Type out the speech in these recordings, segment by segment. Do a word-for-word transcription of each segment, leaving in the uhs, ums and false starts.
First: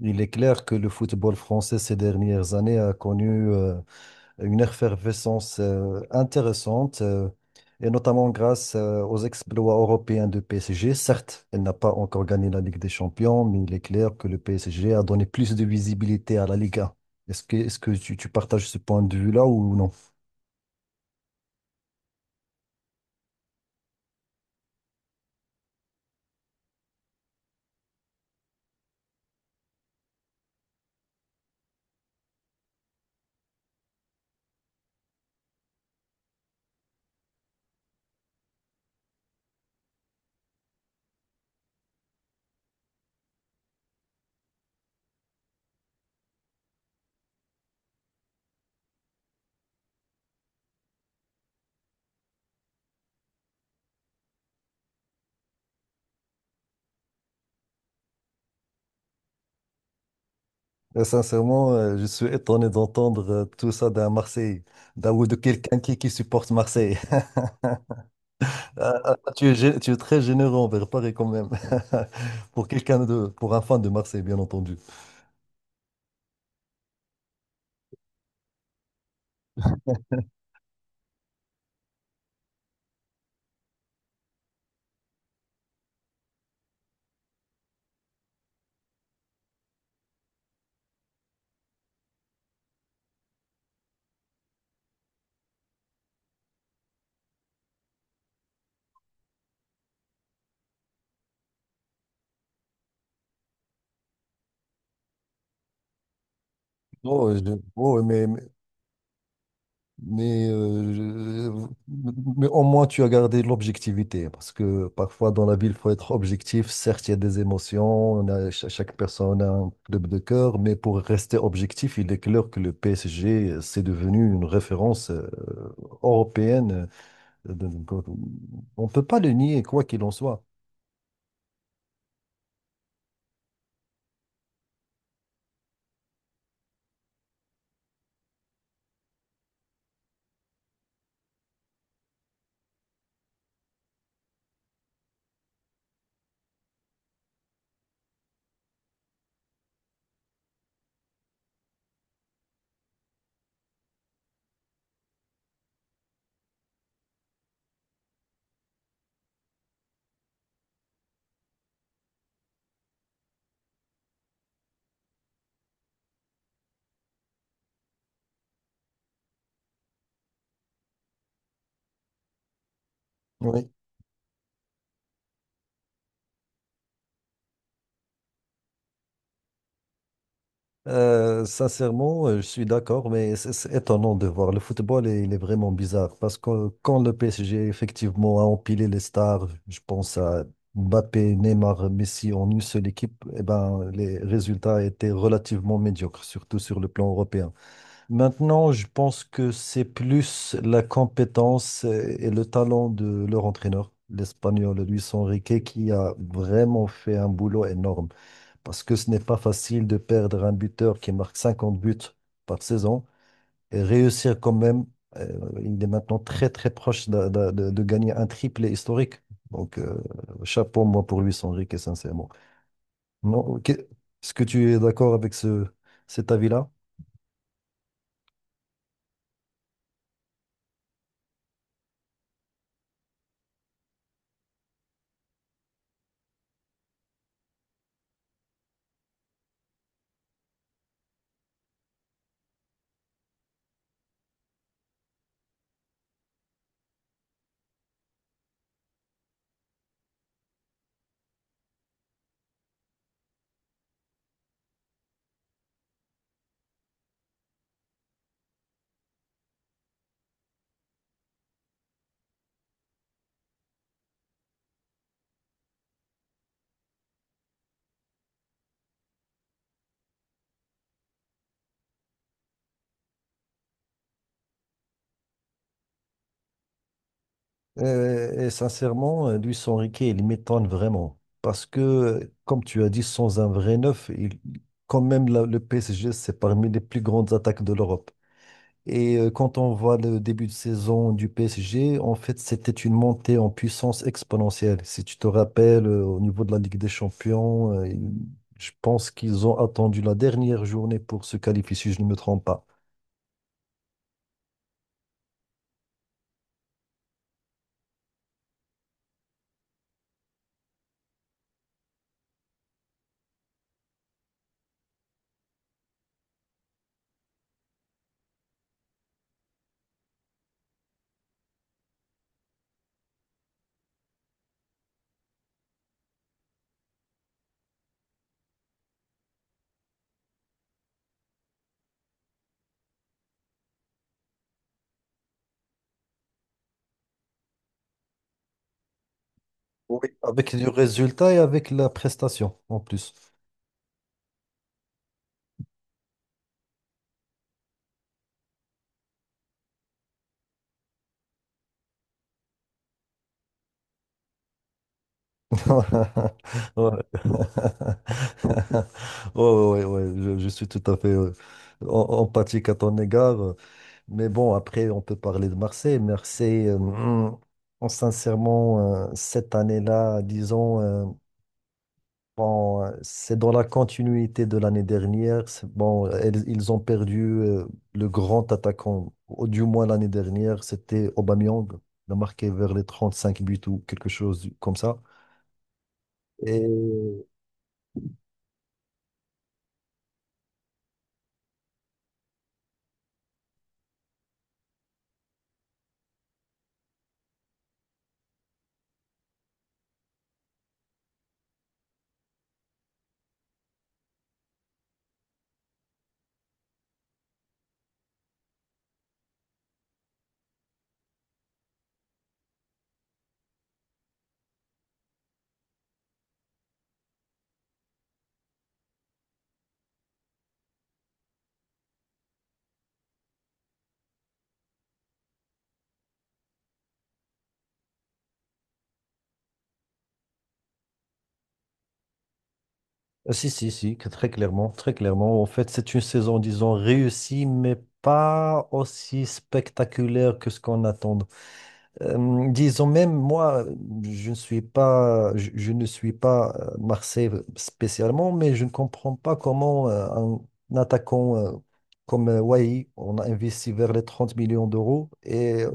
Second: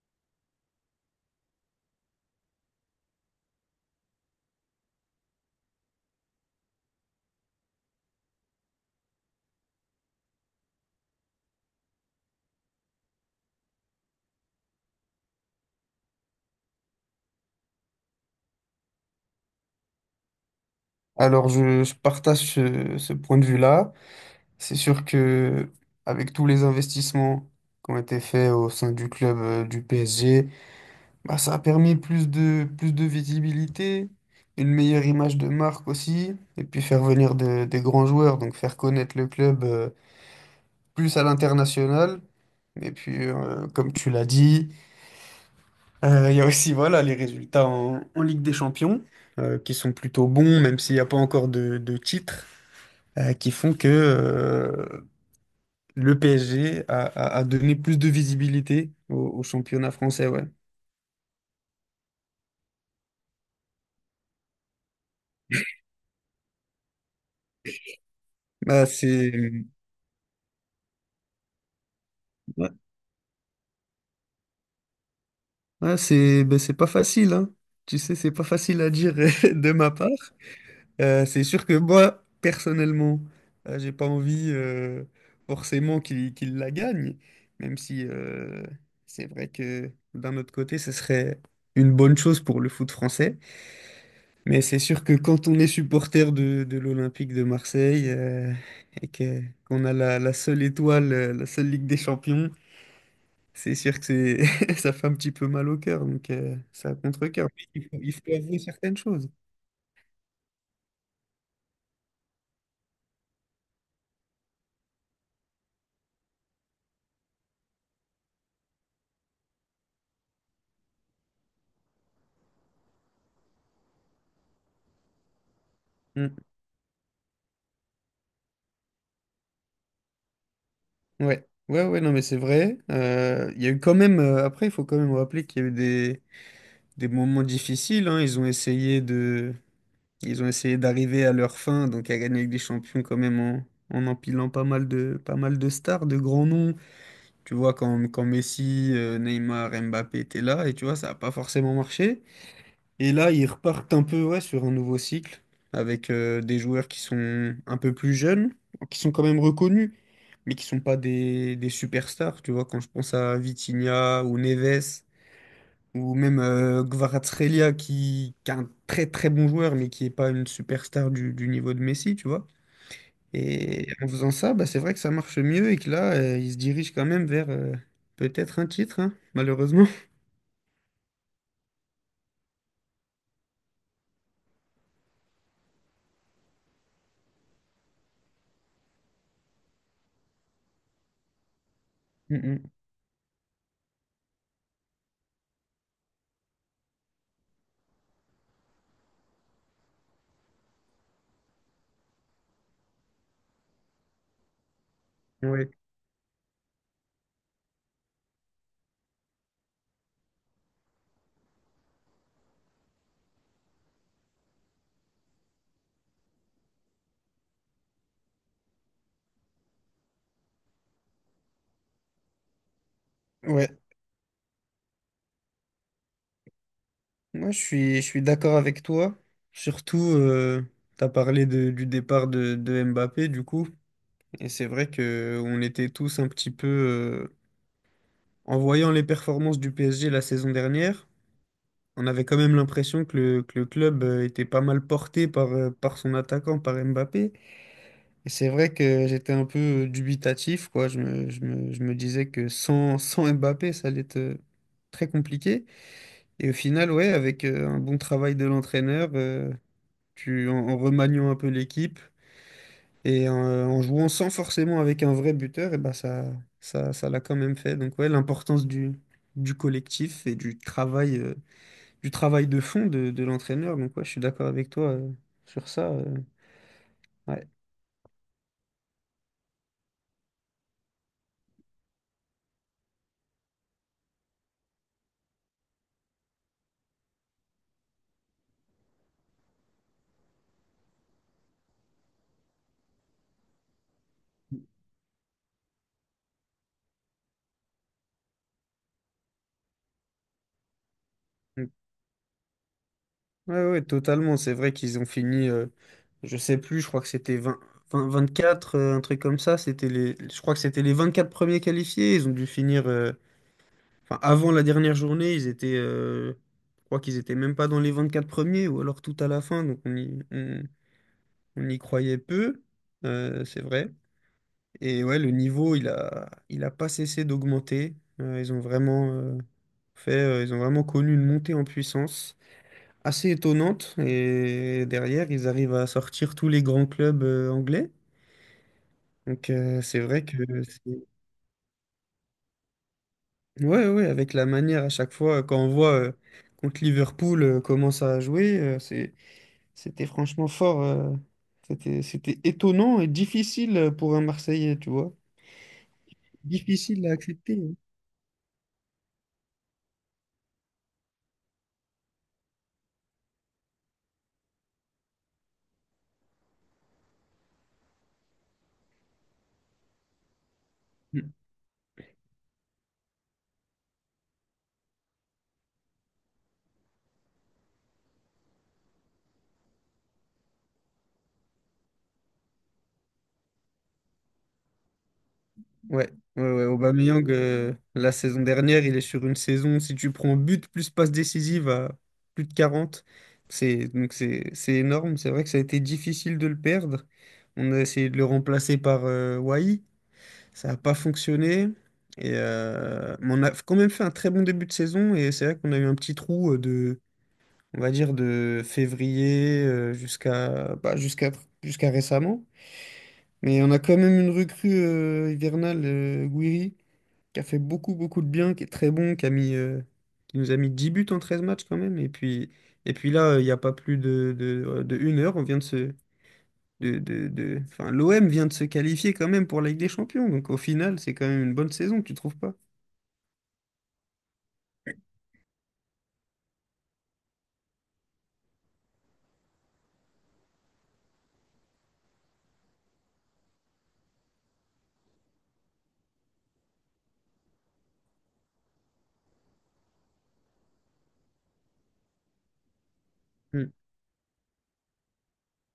Il est clair que le football français ces dernières années a connu euh, une effervescence euh, intéressante, euh, et notamment grâce euh, aux exploits européens de P S G. Certes, elle n'a pas encore gagné la Ligue des Champions, mais il est clair que le P S G a donné plus de visibilité à la Ligue un. Est-ce que, est-ce que tu, tu partages ce point de vue-là ou non? Alors, je, je partage ce, ce point de vue-là. C'est sûr que avec tous les investissements qui ont été faits au sein du club euh, du P S G, bah, ça a permis plus de, plus de visibilité, une meilleure image de marque aussi, et puis faire venir de- des grands joueurs, donc faire connaître le club euh, plus à l'international. Et puis, euh, comme tu l'as dit, euh, il y a aussi voilà, les résultats en, en Ligue des Champions, euh, qui sont plutôt bons, même s'il n'y a pas encore de, de titre, euh, qui font que euh, le P S G a, a- a donné plus de visibilité au, au championnat français, ouais. Euh, Sincèrement, euh, je suis étonné d'entendre euh, tout ça d'un Marseillais, d'un ou de quelqu'un qui, qui supporte Marseille. Bah, Ah, ah, c'est ah, tu es, gé- tu es très généreux envers Paris quand même. Pour ouais. Quelqu'un de, pour un fan de Marseille, bien entendu. Ouais, c'est ben, c'est pas facile, hein. Tu sais, c'est pas facile à dire de ma part. Euh, c'est sûr que moi, personnellement, euh, j'ai pas envie euh, forcément qu'il qu'il la gagne, même si euh, c'est vrai que d'un autre côté, ce serait une bonne chose pour le foot français. Mais c'est sûr que quand on est supporter de, de l'Olympique de Marseille euh, et que, qu'on a la, la seule étoile, euh, la seule Ligue des Champions, c'est sûr que c'est, ça fait un petit peu mal au cœur, donc euh, ça Oh, euh, contre-cœur. je- Mais Il faut, oh, il mais, faut mais, avouer certaines choses. mais, euh, je- Mais au moins tu as gardé l'objectivité. Parce que parfois dans la ville, il faut être objectif. Certes, il y a des émotions, on a, cha- chaque personne a un club de cœur, mais pour rester objectif, il est clair que le P S G, euh, c'est devenu une référence euh, Mm. européenne. Euh, de- de- On ne peut pas le nier, quoi qu'il en soit. Ouais, ouais, ouais, non, mais c'est vrai. Euh, Il y a eu quand même, euh, après, il faut quand même rappeler qu'il y a eu des, des moments difficiles, hein. Ils ont essayé de, ils ont essayé d'arriver à leur fin, donc à gagner avec des champions quand même en, en empilant pas mal de, pas mal de stars, de grands noms. Tu vois, quand, quand Messi, euh, Neymar, Mbappé étaient là, et tu vois, ça n'a pas forcément marché. Et là, ils repartent un peu ouais, sur un nouveau cycle, avec euh, des joueurs qui sont un peu plus jeunes, qui sont quand même reconnus, mais qui sont pas des, des superstars. Tu vois, quand je pense à Vitinha ou Neves, ou même euh, Kvaratskhelia, qui, qui est un très très bon joueur, mais qui n'est pas une superstar du, du niveau de Messi, tu vois. Et en faisant ça, bah, c'est vrai que ça marche mieux et que là, euh, il se dirige quand même vers euh, peut-être un titre, hein, malheureusement. Euh, sincèrement, euh, je suis d'accord, mais c'est c'est étonnant de voir. Le football, est- il est vraiment bizarre parce que quand le P S G effectivement a empilé les stars, je pense à Mbappé, Neymar, Messi en une Mm, seule équipe, eh ben, les résultats étaient relativement médiocres, surtout sur le plan européen. Maintenant, je pense que c'est plus la compétence euh, et le talent de leur entraîneur, l'Espagnol Luis mm. Enrique, Ouais. qui a vraiment fait un boulot énorme parce que ce n'est pas facile de perdre un buteur qui marque cinquante buts par saison et réussir quand même. Euh, il est maintenant très très proche de, de- de- de gagner un triplé historique. Donc euh, chapeau moi pour lui, Enrique, sincèrement. Non, ok. Ouais. Est-ce que tu es d'accord avec ce, Cet avis-là? Moi, je suis, je suis d'accord avec toi. Surtout, tu as parlé de- du départ de, de Mbappé, du coup. Et c'est vrai que on était tous un petit peu euh, en voyant les performances du P S G la saison dernière, on avait quand même l'impression que le, que le club euh, était pas mal porté par, euh, par son attaquant, par Mbappé. Et c'est vrai que j'étais un peu dubitatif, quoi. Je me, je me- je me disais que sans, sans Mbappé, ça allait être euh, très compliqué. Et au final, ouais, avec euh, un bon travail de l'entraîneur, euh, tu, en, en remaniant un peu l'équipe et en, euh, en jouant sans forcément avec un vrai buteur, et ben ça, ça, ça l'a quand même fait. Donc ouais, l'importance du, du collectif et du travail, euh, du travail de fond de, de l'entraîneur. Donc ouais, je suis d'accord avec toi, euh, sur ça. Euh, ouais. Euh, et sincèrement, euh, Luis Enrique, il m'étonne vraiment. Parce que, euh, comme tu as dit, sans un vrai neuf, il- quand même la- le P S G, c'est parmi les plus grandes attaques de l'Europe. Et euh, quand on voit le début de saison du P S G, en fait, c'était une montée en puissance exponentielle. Si tu te rappelles, euh, au niveau de la Ligue des Champions, euh, il- je pense qu'ils ont attendu la dernière journée pour se qualifier, si je ne me trompe pas. Ouais, ouais, totalement. C'est vrai qu'ils ont fini, euh, je sais plus, je crois que c'était vingt vingt vingt-quatre, euh, un truc comme ça. C'était les, je crois que c'était les vingt-quatre premiers qualifiés. Ils ont dû finir, euh, enfin, avant la dernière journée, ils étaient, euh, je crois qu'ils étaient même pas dans les vingt-quatre premiers ou alors tout à la fin. Donc on y, on, on y croyait peu, euh, c'est vrai. Et ouais, le niveau, il a, il a pas cessé d'augmenter. Euh, ils ont vraiment, euh, fait, euh, ils ont vraiment connu une montée en puissance assez étonnante. Et derrière, ils arrivent à sortir tous les grands clubs euh, anglais. Donc euh, c'est Oui. vrai que Avec le c'est- résultat et avec la prestation, en plus. ouais ouais avec la manière à chaque fois quand on voit euh, contre Liverpool euh, comment ça a joué, euh, c'est c'était franchement fort. euh, c'était c'était étonnant et difficile pour un Marseillais, tu vois. Ouais. Difficile à accepter, hein. Ouais, ouais, ouais, je, je suis tout à fait euh, en- empathique à ton égard. euh, Mais bon, après, on peut parler de Marseille. Marseille, euh, hum, en- sincèrement, euh, cette année-là, disons, euh, bon, euh, c'est dans la continuité de l'année dernière. C'est- Bon, elles- ils ont perdu euh, le grand attaquant, au- du moins l'année dernière, c'était Aubameyang. Il a marqué vers les trente-cinq buts ou quelque chose du- comme ça. Ouais, ouais, ouais. Et Aubameyang, euh, la saison dernière, il est sur une saison, si tu prends but plus passe décisive à plus de quarante, c'est donc c'est c'est énorme. C'est vrai que ça a été difficile de le perdre. On a essayé de le remplacer par euh, Wai. Ça n'a pas fonctionné. Et, euh, mais on a quand même fait un très bon début de saison et c'est vrai qu'on a eu un petit trou euh, de, on va dire, de février euh, jusqu'à bah, jusqu'à jusqu'à récemment. Mais on a quand même une recrue euh, hivernale, euh, Guiri qui a fait beaucoup, beaucoup de bien, qui est très bon, qui a mis, euh, qui nous a mis dix buts en treize matchs quand même. Et puis, et puis là, il n'y a pas plus de, de, de une heure, on vient de se... De, de, de... Enfin, l'O M vient de se qualifier quand même pour la Ligue des Champions. Donc au final, c'est quand même une bonne saison, tu trouves pas? ah, si, si, si, que très clairement, très clairement. En fait, c'est une saison, disons, réussie, mais pas aussi spectaculaire que ce qu'on attend. Euh, disons, même moi, je ne suis pas, je, je ne suis pas euh, Marseille spécialement, mais je ne comprends pas comment euh, un attaquant euh, comme euh, Wai, on a Mm. investi vers les trente millions d'euros, et euh,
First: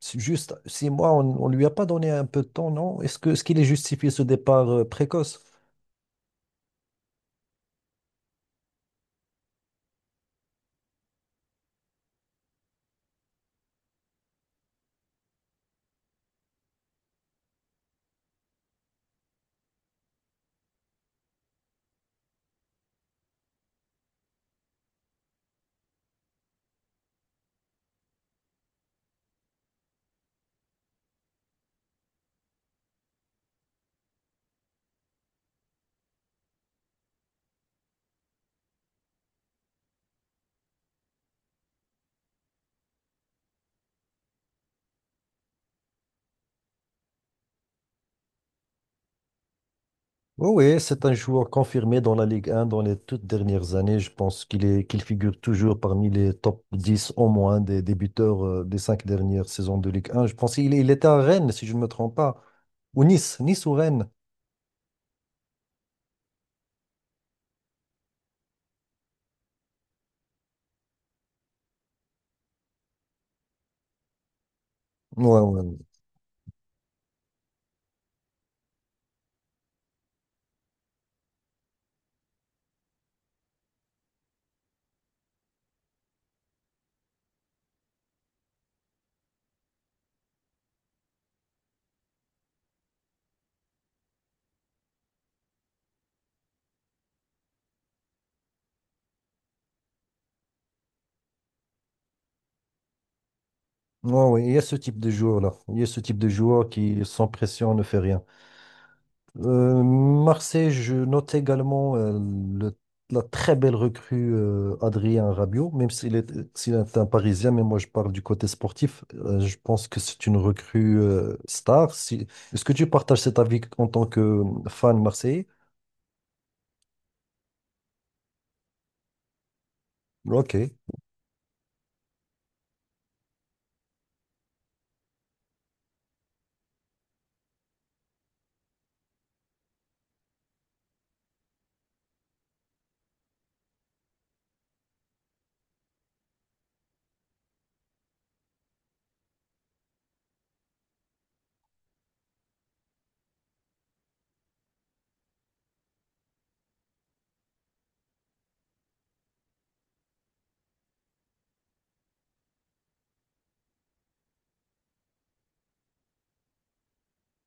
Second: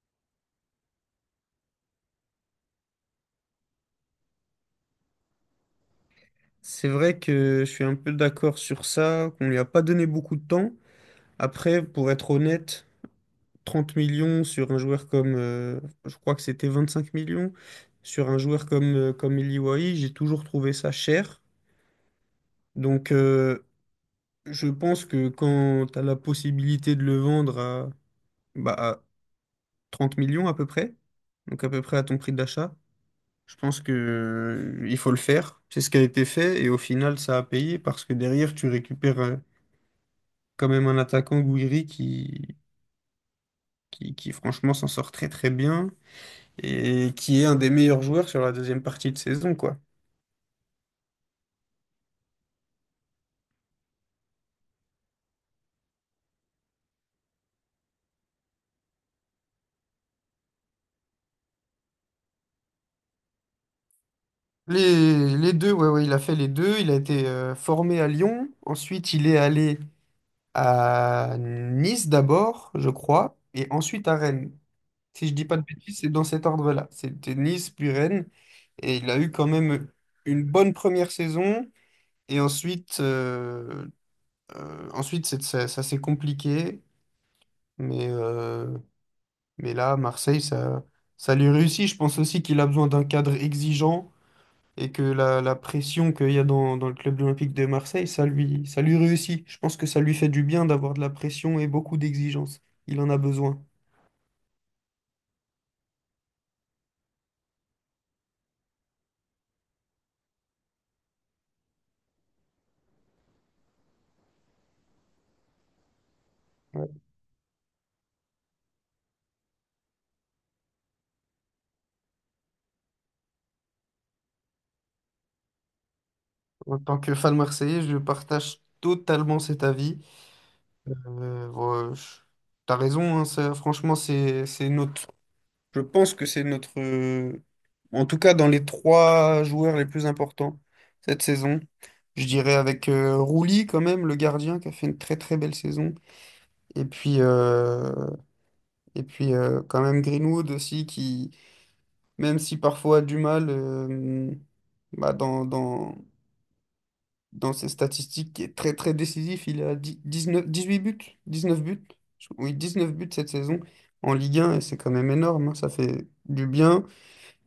c'est juste six mois, on ne lui a pas donné un peu de temps, non? Est-ce que, ce qu'il est justifié ce départ euh, précoce? C'est vrai que je suis un peu d'accord sur ça, qu'on lui a pas donné beaucoup de temps. Après, pour être honnête, trente millions sur un joueur comme... euh, je crois que c'était vingt-cinq millions sur un joueur comme, euh, comme Eli Wahi, j'ai toujours trouvé ça cher. Donc, euh, je pense que quand tu as la possibilité de le vendre à, bah, à trente millions à peu près, donc à peu près à ton prix d'achat, je pense que, euh, il faut le faire. C'est ce qui a été fait et au final, ça a payé parce que derrière, tu récupères euh, quand même un attaquant Gouiri qui, qui, qui franchement s'en sort très très bien et qui est un des meilleurs joueurs sur la deuxième partie de saison, quoi. Oui, oui, c'est un joueur confirmé dans la Ligue un dans les toutes dernières années. Je pense qu'il est, qu'il figure toujours parmi les top dix au moins des, des buteurs euh, des cinq dernières saisons de Ligue un. Je pense qu'il est- Il était à Rennes, si je ne me trompe pas, ou Nice, Nice ou Rennes. Les, les deux, ouais, ouais, il a fait les deux. Il a été euh, formé à Lyon. Ensuite, il est allé à Nice d'abord, je crois, et ensuite à Rennes. Si je Ouais, dis pas ouais. de bêtises, c'est dans cet ordre-là. C'était Nice puis Rennes, et il a eu quand même une bonne première saison, et ensuite, euh, euh, ensuite c'est- ça, ça s'est compliqué, mais, euh, mais là, Marseille, ça, ça lui réussit. Je pense aussi qu'il a besoin d'un cadre exigeant et que la, la pression qu'il y a dans, dans le club Olympique de Marseille, ça lui, ça lui réussit. Je pense que ça lui fait du bien d'avoir de la pression et beaucoup d'exigences. Il en a besoin. Ouais, ouais, ouais, il y a ce type de joueur-là. Il y a ce type de joueur qui, sans pression, ne fait rien. Euh, Marseille, je note également euh, le- la très belle recrue euh, Adrien Rabiot, même s'il est, s'il Ouais. est un Parisien, mais moi je parle du côté sportif. Euh, je pense que c'est une recrue euh, star. Si- Est-ce que tu partages cet avis en tant que euh, fan marseillais? En tant que fan marseillais, je partage totalement cet avis. Ok. Euh, bon, je- t'as raison, hein, ça, franchement, c'est, c'est notre, je pense que c'est notre, euh, en tout cas dans les trois joueurs les plus importants cette saison. Je dirais avec euh, Rouli quand même, le gardien, qui a fait une très très belle saison. Et puis, euh, Et puis euh, quand même Greenwood aussi qui, même si parfois a du mal euh, bah, dans, dans, dans ses statistiques, qui est très très décisif, il a dix- dix-neuf, dix-huit buts, dix-neuf buts, Je- oui, dix-neuf buts cette saison en Ligue un et c'est quand même énorme, hein. Ça fait du bien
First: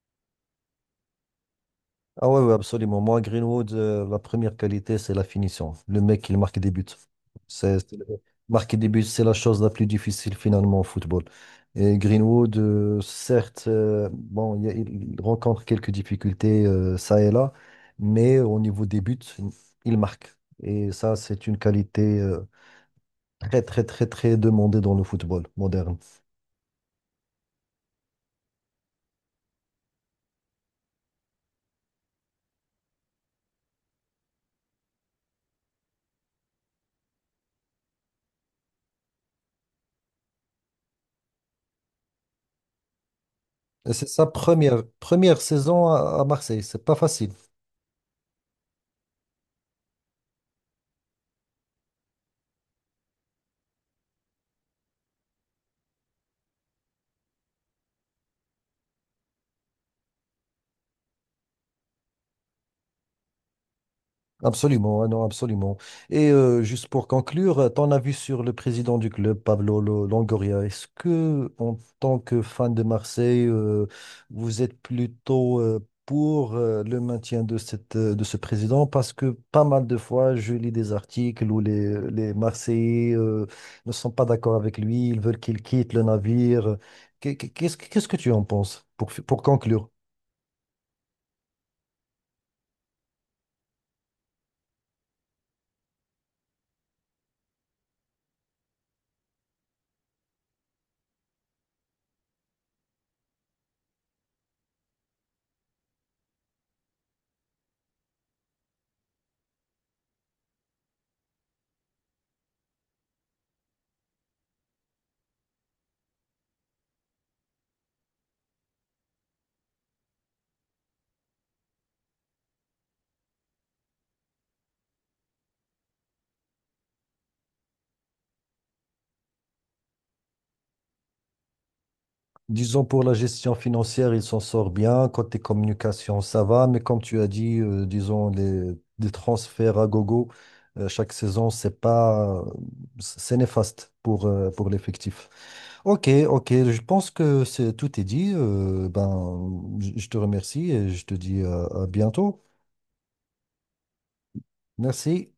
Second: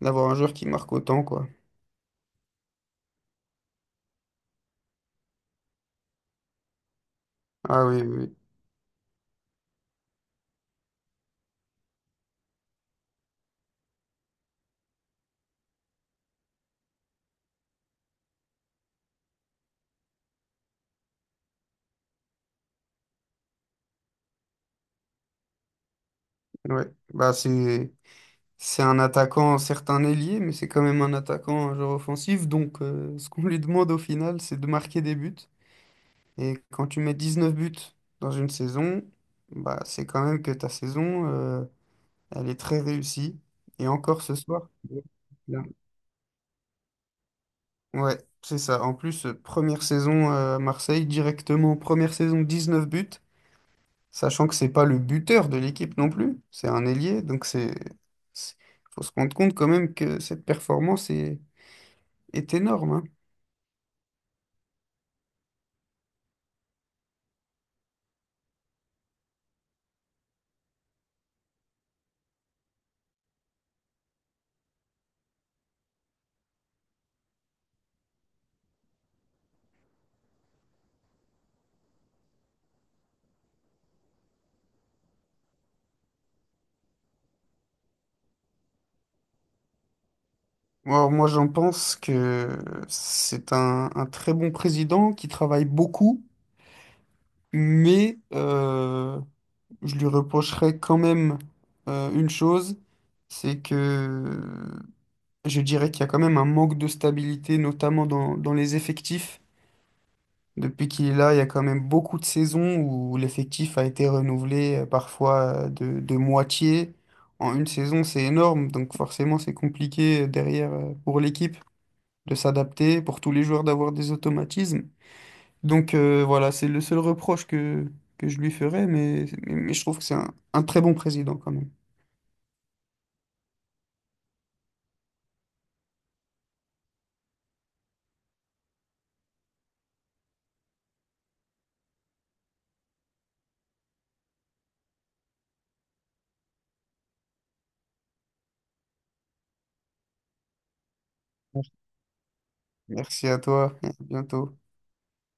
d'avoir un joueur qui marque autant quoi. Ah ouais, ouais, absolument. Moi, Greenwood, euh, la première qualité, c'est la finition. Le mec, il marque des buts. C'est, Ah c'est- oui, oui, Marquer des buts, c'est la chose la plus difficile finalement au football. Et Greenwood, euh, certes, euh, bon, il, y a- il rencontre quelques difficultés euh, ça et là, mais au niveau des buts, il marque. Et ça, c'est une qualité euh, très, très, très, très demandée dans le football moderne. oui. Ouais. Bah, c'est, c'est un attaquant, certes un ailier, mais c'est quand même un attaquant, un joueur offensif, donc euh, ce qu'on lui demande au final, c'est de marquer des buts. Et quand tu mets dix-neuf buts dans une saison, bah, c'est quand même que ta saison, euh, elle est très réussie. Et Et c'est encore sa ce soir. première, première Là. saison à, à Marseille. C'est pas facile. Ouais, c'est ça. En plus, euh, première saison euh, à Marseille, directement, première saison dix-neuf buts, sachant que c'est pas le buteur de l'équipe non plus, c'est un ailier. Donc c'est, c'est- faut se rendre compte quand même que cette performance est, est énorme, hein. Absolument, ah non, absolument. Et euh, juste pour conclure, euh, ton avis sur le président du club, Pablo Lo- Longoria, est-ce que, en tant que fan de Marseille, euh, vous êtes plutôt euh, pour euh, le maintien de cette, euh, de ce président? Parce que pas mal de fois, je lis des articles où les, les Marseillais euh, ne sont pas d'accord avec lui, ils veulent qu'il quitte le navire. Qu'est- Qu'est-ce, qu'est-ce que tu en penses pour, pour conclure? Alors, moi, j'en pense que c'est un, un très bon président qui travaille beaucoup. Mais euh, je lui reprocherais quand même euh, une chose, c'est que je dirais qu'il y a quand même un manque de stabilité, notamment dans, dans les effectifs. Depuis qu'il est là, il y a quand même beaucoup de saisons où l'effectif a été renouvelé euh, parfois euh, de, de moitié. En une saison, c'est énorme, donc forcément c'est compliqué euh, derrière euh, pour l'équipe de s'adapter, pour tous les joueurs d'avoir des automatismes. Donc euh, voilà, c'est le seul reproche que, que je lui ferais, mais, mais, mais je trouve que c'est un un très bon président quand même. Disons pour la gestion financière, il s'en sort bien. Côté communication, ça va. Mais comme tu as dit, euh, disons les, les transferts à gogo euh, chaque saison, c'est pas, c'est néfaste pour, euh, pour l'effectif. Ok, ok. Je pense que c'est, tout est dit. Euh, ben, je je te remercie et je te dis euh, à bientôt. Merci à toi, à bientôt. Merci.